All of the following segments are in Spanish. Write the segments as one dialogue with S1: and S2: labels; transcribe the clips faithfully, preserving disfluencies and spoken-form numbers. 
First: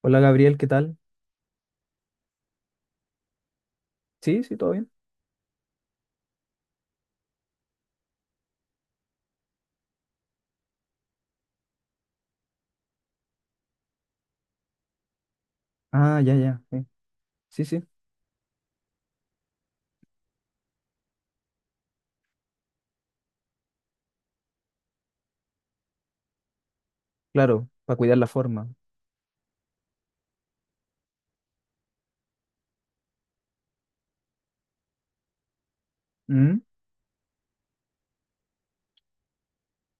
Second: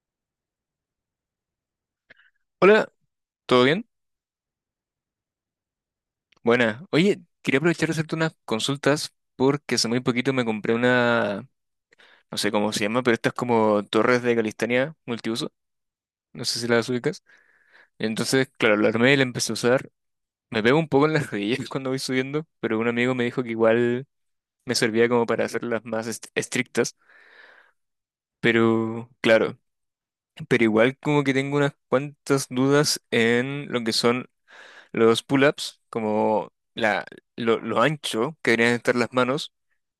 S1: Hola Gabriel, ¿qué tal?
S2: Hola, ¿todo bien?
S1: Sí, sí, todo bien.
S2: Buena. Oye, quería aprovechar de hacerte unas consultas porque hace muy poquito me compré una, no sé cómo se llama, pero estas como torres de calistenia multiuso.
S1: Ah, ya,
S2: No sé
S1: ya.
S2: si
S1: Sí,
S2: las ubicas.
S1: sí, sí,
S2: Entonces, claro, la armé y la empecé a usar. Me pego un poco en las rodillas cuando voy subiendo, pero un amigo me dijo que igual me servía como para hacerlas más est- estrictas.
S1: claro, para cuidar la forma.
S2: Pero, claro, pero igual como que tengo unas cuantas dudas en lo que son los pull-ups, como
S1: Mm,
S2: la, lo, lo ancho que deberían estar las manos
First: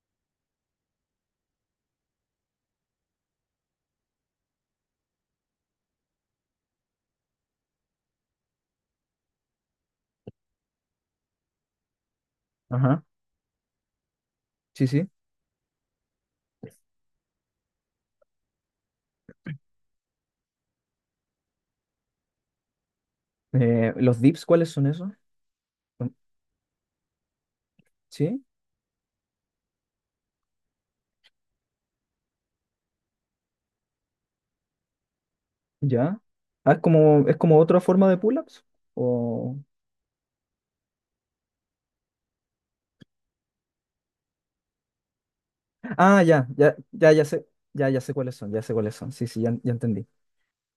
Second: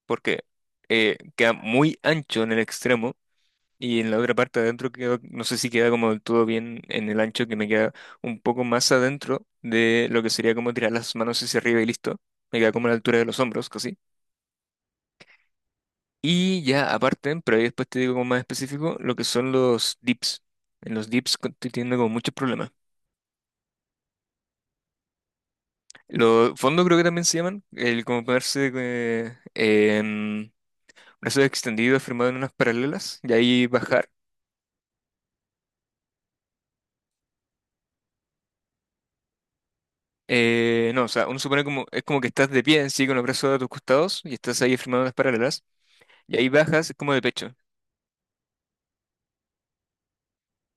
S2: porque eh, queda muy ancho en el extremo y en la otra parte adentro queda, no sé si queda como del todo bien en el ancho, que me queda un poco más adentro de lo que sería como tirar las manos hacia arriba y listo. Me queda como a la
S1: ajá,
S2: altura de los hombros, casi.
S1: sí, sí.
S2: Y ya aparte, pero ahí después te digo como más específico, lo que son los dips. En los dips co- estoy teniendo como muchos problemas.
S1: Eh, ¿los dips cuáles son esos? Mm,
S2: Los fondos creo que también se llaman, el como
S1: sí,
S2: ponerse eh, en brazos extendidos, firmado en unas paralelas y ahí bajar.
S1: ya. Ah, es como, es como otra forma de pull-ups. O...
S2: Eh, no, o sea, uno supone como, es como que estás de pie en sí con los brazos a tus costados y estás ahí firmando las paralelas
S1: Ah,
S2: y
S1: ya,
S2: ahí
S1: ya,
S2: bajas
S1: ya,
S2: como de
S1: ya sé,
S2: pecho,
S1: ya, ya sé cuáles son, ya sé cuáles son. Sí, sí, ya, ya entendí.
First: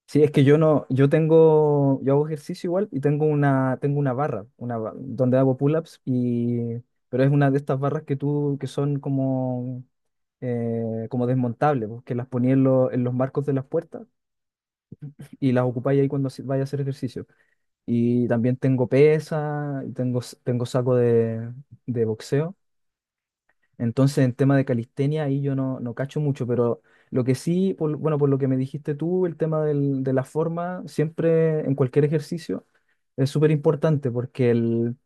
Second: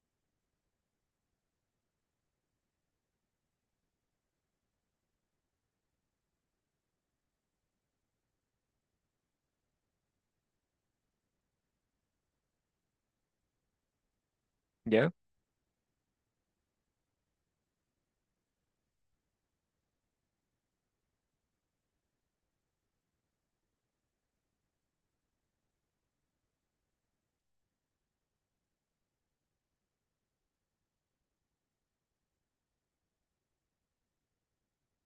S1: Sí, es que yo no, yo tengo, yo hago ejercicio igual y tengo una, tengo una barra, una ba- donde hago pull-ups y, pero es una de estas barras que tú, que son como, eh, como desmontables, pues, que las ponía en, lo- en los marcos de las puertas
S2: ¿ya?
S1: y las ocupáis ahí cuando hace- vaya a hacer ejercicio. Y también tengo pesa, y tengo, s- tengo saco de, de boxeo. Entonces, en tema de calistenia, ahí yo no, no cacho mucho, pero lo que sí, por- bueno, por lo que me dijiste tú, el tema del- de la forma, siempre en cualquier ejercicio, es súper importante porque el,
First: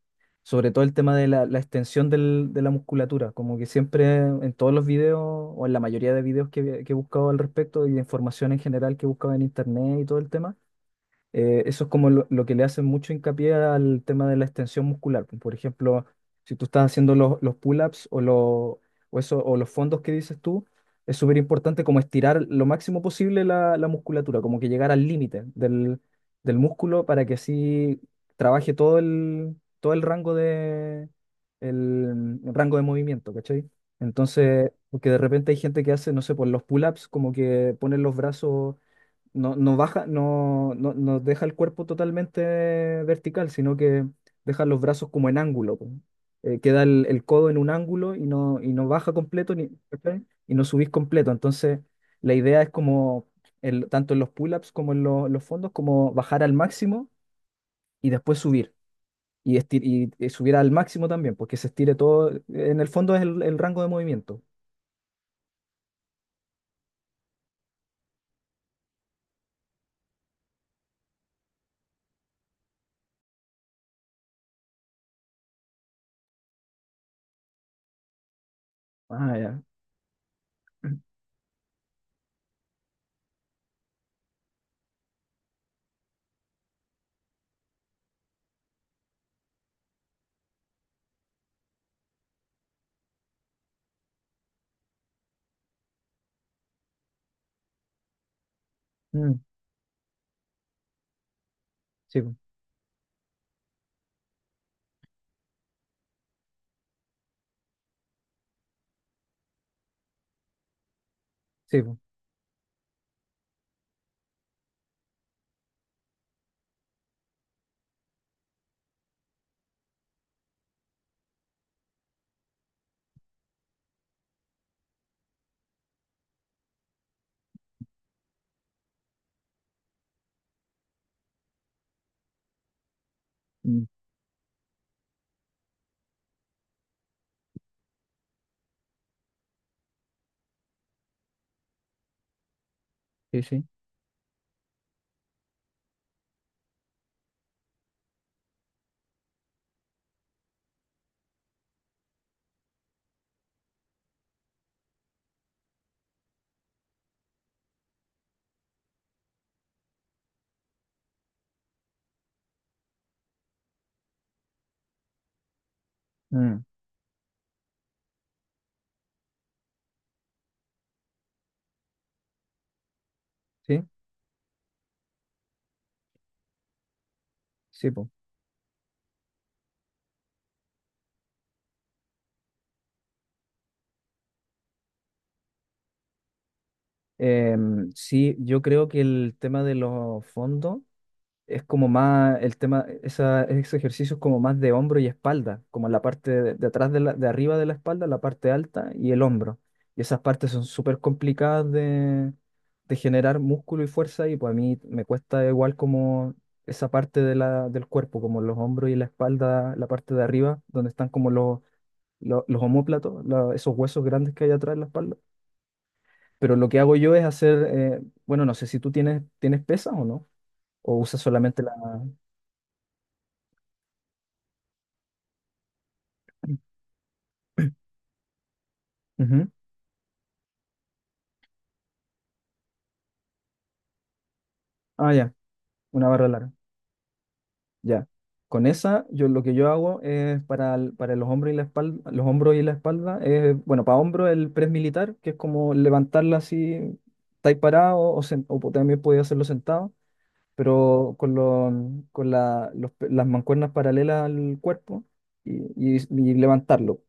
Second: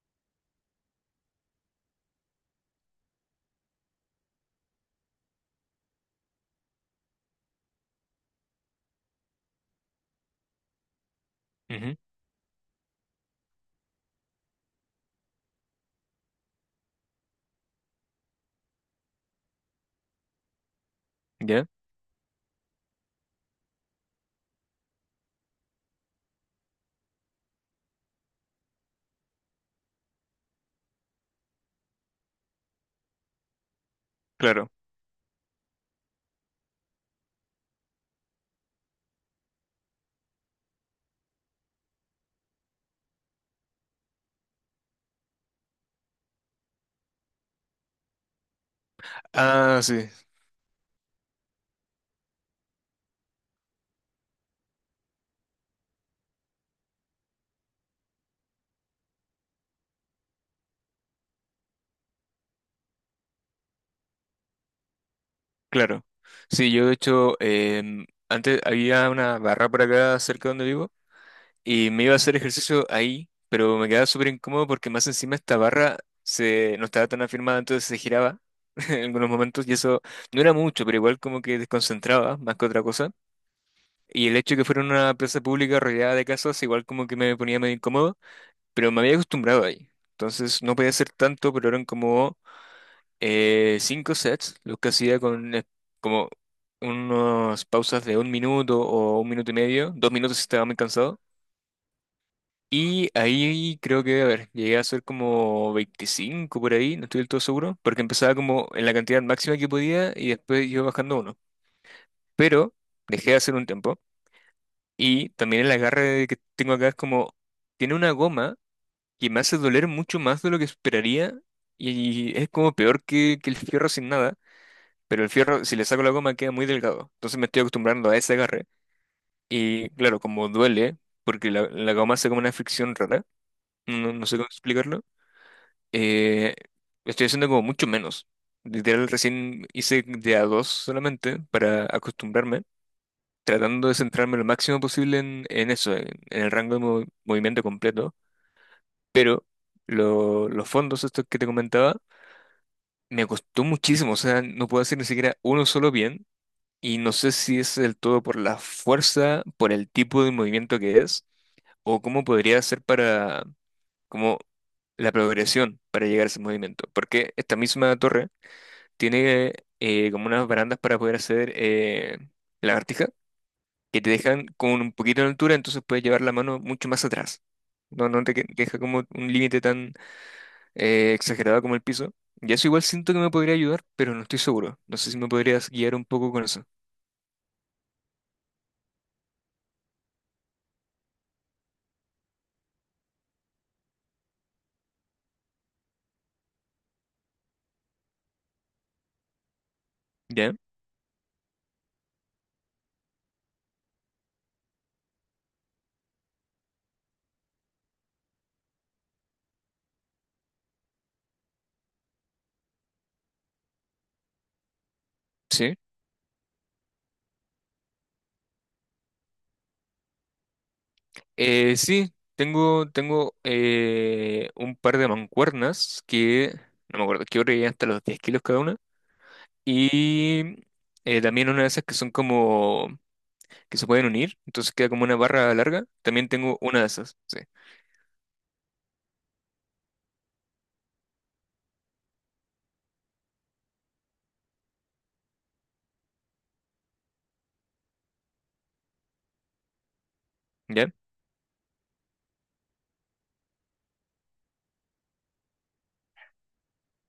S1: sobre todo el tema de la, la extensión del- de la musculatura, como que siempre en todos los videos o en la mayoría de videos que, que he buscado al respecto y de información en general que he buscado en internet y todo el tema, eh, eso es
S2: Ujú.
S1: como lo, lo que le hacen mucho hincapié al tema de la extensión muscular, pues. Por ejemplo, si tú estás haciendo los, los, pull-ups o, lo- o, eso, o los fondos que dices tú, es súper
S2: ¿Ya?
S1: importante como estirar lo máximo posible la, la musculatura, como que llegar al límite del, del músculo para que así trabaje todo el, todo el rango de, el, rango de movimiento, ¿cachai? Entonces,
S2: Claro.
S1: porque de repente hay gente que hace, no sé, por los pull-ups, como que ponen los brazos no, no baja, no, no, no deja el cuerpo totalmente vertical, sino que deja los brazos como en ángulo, po. Eh, queda el, el, codo en un ángulo y no, y no baja completo ni,
S2: Ah, sí,
S1: ¿cachai? Y no subís completo. Entonces, la idea es como, el, tanto en los pull-ups como en lo- los fondos, como bajar al máximo y después subir. Y, estir- y, y subir al máximo también, porque se estire todo. En el fondo es el, el rango de movimiento.
S2: claro. Sí, yo de hecho, em, antes había una barra por acá cerca donde vivo y me iba a hacer ejercicio ahí, pero me quedaba súper incómodo porque más encima esta barra se, no estaba tan afirmada, entonces se giraba en algunos
S1: Ah, ya.
S2: momentos y eso no era mucho, pero igual como que desconcentraba más que otra cosa. Y el hecho de que fuera una plaza pública rodeada de casas, igual como que me ponía medio incómodo, pero me había acostumbrado ahí. Entonces no podía hacer tanto, pero eran como eh, cinco sets, los que hacía con eh, como unas pausas de un minuto o un
S1: Mm,
S2: minuto y medio, dos minutos si estaba muy cansado.
S1: sí, po,
S2: Y ahí creo que, a ver, llegué a hacer como veinticinco por ahí, no estoy del todo seguro, porque empezaba como en la cantidad máxima que podía y después iba bajando uno.
S1: sí, po.
S2: Pero dejé de hacer un tiempo. Y también el agarre que tengo acá es como, tiene una goma que me hace doler mucho más de lo que esperaría y es como peor que, que el fierro sin nada, pero el fierro si le saco la goma queda muy delgado, entonces me estoy acostumbrando a ese agarre y claro, como duele, porque la, la goma hace como una fricción rara,
S1: Mm,
S2: no, no sé cómo explicarlo, eh, estoy haciendo como mucho menos. Literal, recién hice de a dos solamente para acostumbrarme.
S1: sí, sí.
S2: Tratando de centrarme lo máximo posible en, en eso, en, en el rango de mov- movimiento completo, pero lo- los fondos estos que te comentaba me costó muchísimo, o sea, no puedo hacer ni siquiera uno solo bien y no sé si es del todo por la fuerza, por el tipo de movimiento que es o cómo podría ser para como la progresión para llegar a ese
S1: Mm,
S2: movimiento, porque esta misma torre tiene eh, como unas barandas para poder hacer eh, lagartijas
S1: sí,
S2: que te dejan con un poquito de altura, entonces puedes llevar la mano mucho más atrás.
S1: sí, po.
S2: No, no te que- deja como un límite tan eh, exagerado como el piso. Y eso igual siento que me podría ayudar, pero no estoy seguro. No sé si me podrías guiar un poco con eso.
S1: Em, sí, yo creo que el tema de los fondos es como más, el tema, esa- ese ejercicio es como más de hombro y espalda, como la parte de, de atrás de, la, de arriba de la espalda, la parte alta y el hombro. Y esas partes
S2: ¿Ya?
S1: son súper complicadas de, de generar músculo y fuerza, y pues a mí me cuesta igual como esa parte de la, del cuerpo, como los hombros y la espalda, la parte de arriba, donde están como los, los, los omóplatos, la- esos huesos grandes que hay atrás de la espalda.
S2: Sí.
S1: Pero lo que hago yo es hacer, eh, bueno, no sé si tú tienes, tienes pesas o no, o usas solamente la...
S2: Eh, sí, tengo, tengo eh, un par de mancuernas que no me acuerdo qué hora llegan hasta los diez kilos cada una.
S1: Ujú.
S2: Y eh, también una de esas que son como que se pueden unir, entonces queda como
S1: Ah,
S2: una
S1: ya,
S2: barra larga.
S1: una barra
S2: También
S1: larga,
S2: tengo una de esas. Sí.
S1: ya. Con esa, yo lo que yo hago es para, el- para los hombros y la espalda, los hombros y la espalda, es, bueno, para hombros el press militar, que es como levantarla así, estáis parado, o, sen- o po- también podéis hacerlo sentado,
S2: Ya.
S1: pero con, lo con la- los pe- las mancuernas paralelas al cuerpo y, y y levantarlo.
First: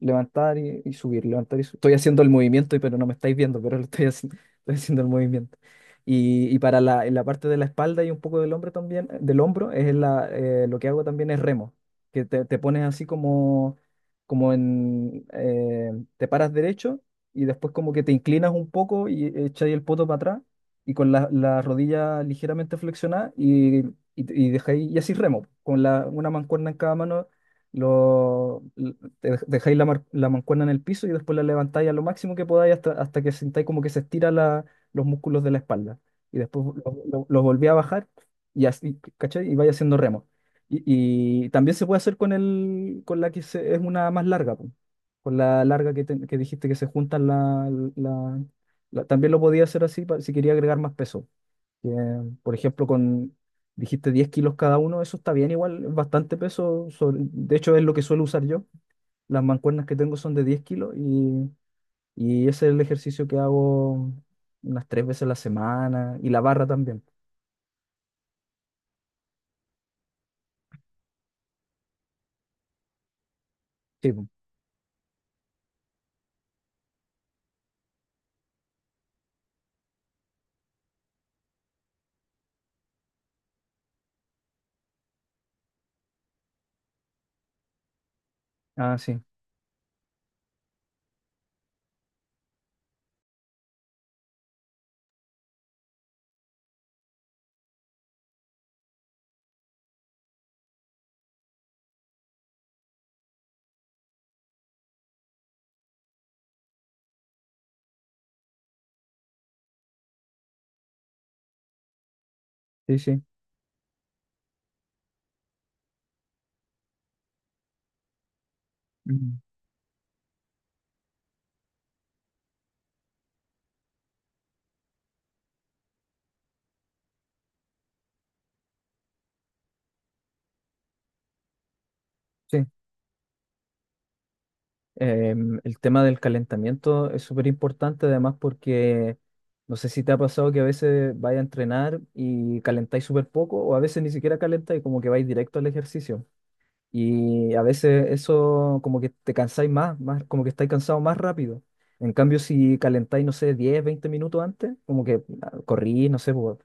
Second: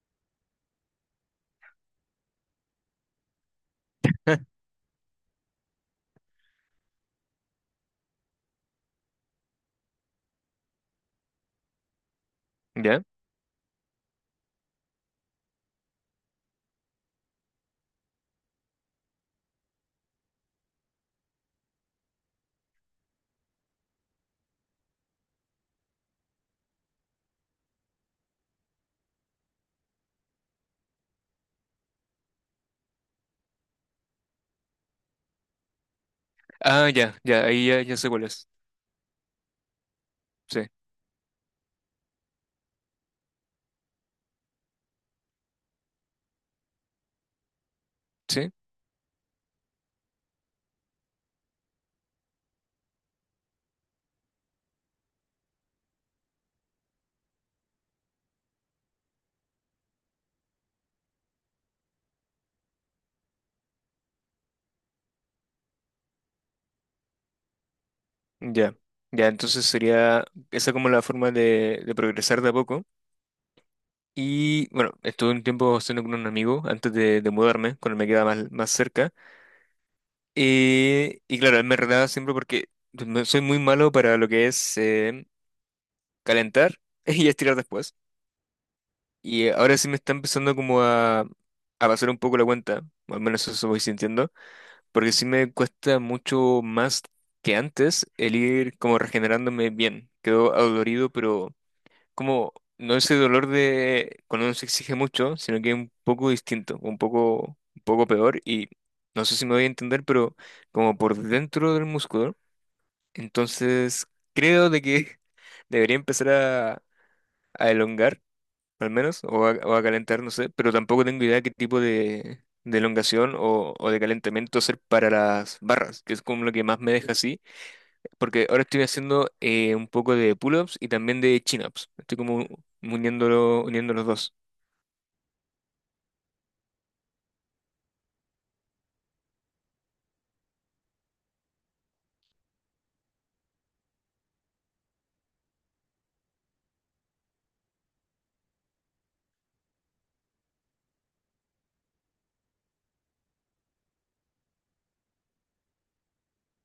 S1: Levantar y, y subir, levantar y subir. Estoy haciendo el movimiento, pero no me estáis viendo, pero lo estoy haciendo, estoy haciendo el movimiento. Y, y para la, en la parte de la espalda y un poco del hombro también, del hombro, es la, eh, lo que hago también es remo, que te, te pones
S2: ¿Ya?
S1: así como, como en, eh, te paras derecho y después como que te inclinas un poco y echáis el poto para atrás y con la, la rodilla ligeramente flexionada y, y, y dejáis, y así remo, con la, una mancuerna en cada mano lo, te dej- dejáis la, mar- la mancuerna en el piso y después la levantáis a lo máximo que podáis hasta, hasta que sintáis como que se estira la- los músculos de la espalda. Y después los
S2: Ah,
S1: lo,
S2: ya,
S1: lo- lo
S2: ya,
S1: volví
S2: ahí
S1: a
S2: ya, ya
S1: bajar
S2: sé cuál es.
S1: y así, ¿cachai? Y vais haciendo remo.
S2: Sí,
S1: Y, y también se puede hacer con el, con la que se- es una más larga, po. Con la larga que, te- que dijiste que se juntan la, la-
S2: sí,
S1: la- también lo podía hacer así pa- si quería agregar más peso. Que, por ejemplo, con, dijiste diez kilos cada uno, eso está bien igual, es bastante peso. Sobre- de hecho, es lo que suelo usar yo. Las mancuernas que tengo son de diez kilos y, y ese es el ejercicio que hago unas tres veces a la semana y la barra también.
S2: ya. Ya, entonces sería esa como la forma de, de progresar de a poco.
S1: Sí, po.
S2: Y bueno, estuve un tiempo haciendo con un amigo antes de, de mudarme, cuando me quedaba más, más cerca. Eh, y claro, él me retaba siempre porque me- soy muy malo para lo que es eh, calentar y estirar después.
S1: Ah, sí,
S2: Y ahora sí me está empezando como a, a pasar un poco la cuenta, o al menos eso voy sintiendo porque sí me cuesta mucho más que antes el ir como regenerándome bien. Quedo adolorido, pero como no ese dolor de cuando uno se exige mucho, sino que es un poco distinto, un poco, un poco peor y no sé si me voy a entender, pero como por dentro del músculo.
S1: sí, sí.
S2: Entonces creo de que debería empezar a, a elongar al menos,
S1: Mm,
S2: o a, o a calentar, no sé, pero tampoco tengo idea qué tipo de, de elongación o, o de calentamiento hacer para las barras, que es como lo que más me deja así, porque ahora estoy haciendo eh, un poco de pull-ups y también de chin-ups, estoy como
S1: sí.
S2: uniéndolo, uniendo los dos.
S1: Em, el tema del calentamiento es súper importante además porque no sé si te ha pasado que a veces vais a entrenar y calentáis súper poco o a veces ni siquiera calentáis, como que vais directo al ejercicio. Y a veces eso como que te cansáis más, más, como que estáis cansados más rápido. En cambio, si calentáis, no sé, diez, veinte minutos antes, como que ah, corrís, no sé, pues,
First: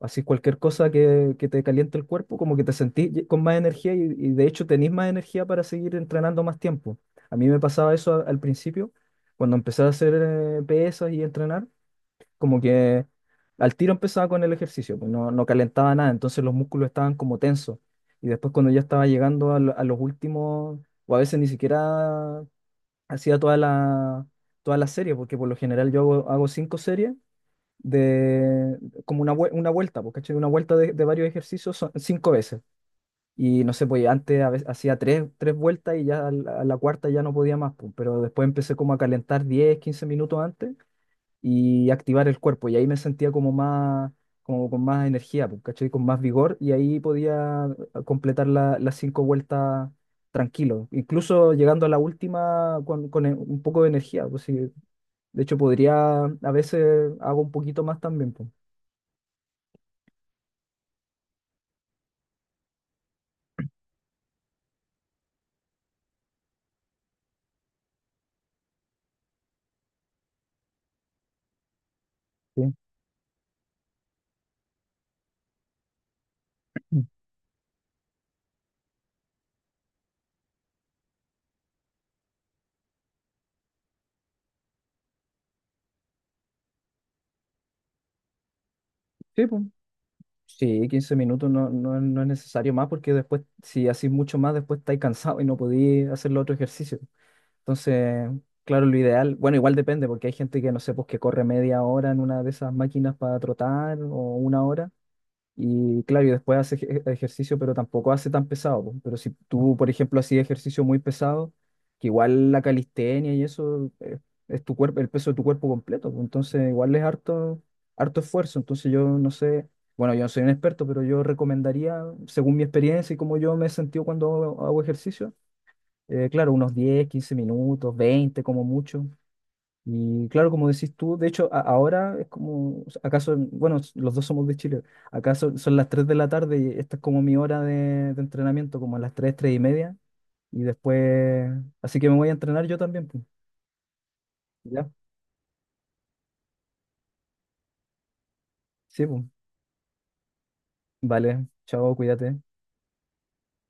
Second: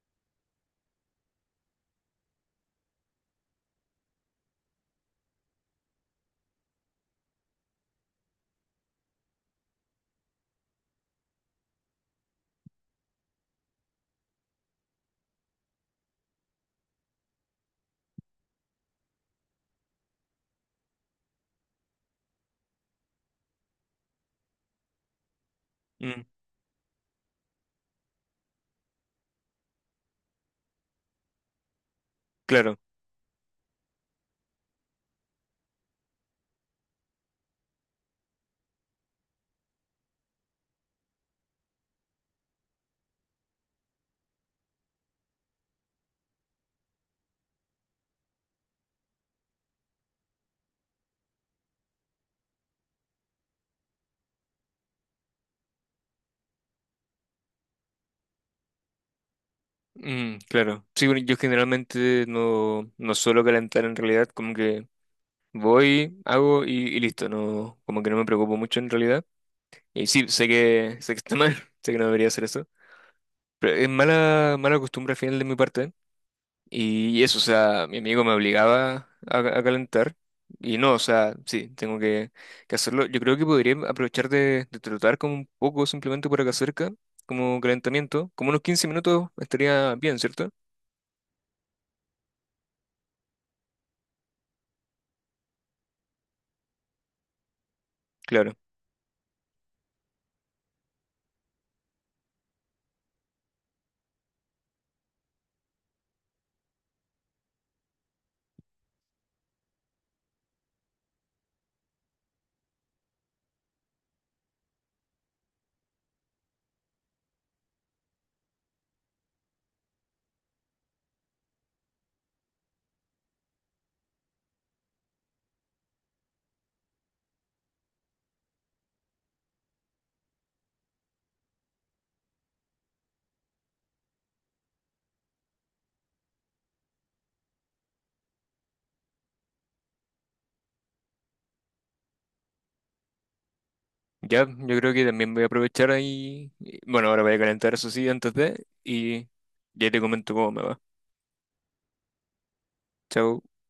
S1: así cualquier cosa que, que te caliente el cuerpo, como que te sentís ye- con más energía y, y de hecho tenís más energía para seguir entrenando más tiempo. A mí me pasaba eso a- al principio, cuando empecé a hacer eh, pesas y entrenar, como que al tiro empezaba con el ejercicio, pues no, no calentaba nada, entonces los músculos estaban como tensos. Y después cuando ya estaba llegando a, lo- a los últimos, o a veces ni siquiera hacía toda la, toda la serie, porque por lo general yo
S2: Mm,
S1: hago, hago cinco series de como una, vue- una vuelta, pues, ¿cachai? Una vuelta de, de varios ejercicios son cinco veces.
S2: claro,
S1: Y no sé, pues antes a veces hacía tres, tres vueltas y ya a la, a la cuarta ya no podía más, pues, pero después empecé como a calentar diez, quince minutos antes y activar el cuerpo. Y ahí me sentía como más, como con más energía, pues, ¿cachai? Con más vigor y ahí podía eh, completar la- las cinco vueltas tranquilo. Incluso llegando a la última con, con e- un poco de energía, pues sí. De hecho, podría, a veces hago un poquito más también, pues.
S2: mm, claro. Sí, bueno, yo generalmente no, no suelo calentar en realidad, como que voy, hago y, y listo, no, como que no me preocupo mucho en realidad. Y sí, sé que, sé que está mal, sé que no debería hacer eso.
S1: Sí,
S2: Pero es mala, mala costumbre al final de mi parte.
S1: mm.
S2: Y eso, o sea, mi amigo me obligaba a, a calentar. Y no, o sea, sí, tengo que, que hacerlo. Yo creo que podría aprovechar de, de trotar como un poco simplemente por acá cerca, como calentamiento. Como unos quince minutos
S1: Sí, pues.
S2: estaría bien, ¿cierto?
S1: Sí, quince minutos no, no, no es necesario más porque después, si haces mucho más, después estáis cansado y no podéis hacer los otro ejercicio. Entonces,
S2: Claro.
S1: claro, lo ideal, bueno, igual depende, porque hay gente que no sé, pues que corre media hora en una de esas máquinas para trotar o una hora. Y claro, y después hace ej- ejercicio, pero tampoco hace tan pesado, po. Pero si tú, por ejemplo, hacías ejercicio muy pesado, que igual la calistenia y eso, eh, es, tu cuerpo, el peso de tu cuerpo completo, po. Entonces, igual es harto, harto esfuerzo. Entonces, yo no sé, bueno, yo no soy un experto, pero yo recomendaría, según mi experiencia y como yo me he sentido cuando hago hago ejercicio, eh, claro, unos diez, quince minutos, veinte como mucho. Y claro, como decís tú, de hecho, a- ahora es como, acaso, bueno, s- los dos somos de Chile, acaso son las tres de la tarde y esta es como mi hora de, de entrenamiento, como a las tres, tres y media. Y después, así que me voy a entrenar yo también, pues.
S2: Ya, yo
S1: ¿Ya?
S2: creo que también voy a aprovechar ahí. y- Bueno, ahora voy a calentar, eso sí, antes de.
S1: Sí, pues.
S2: Y ya te comento cómo me va.
S1: Vale, chao, cuídate.
S2: Chao.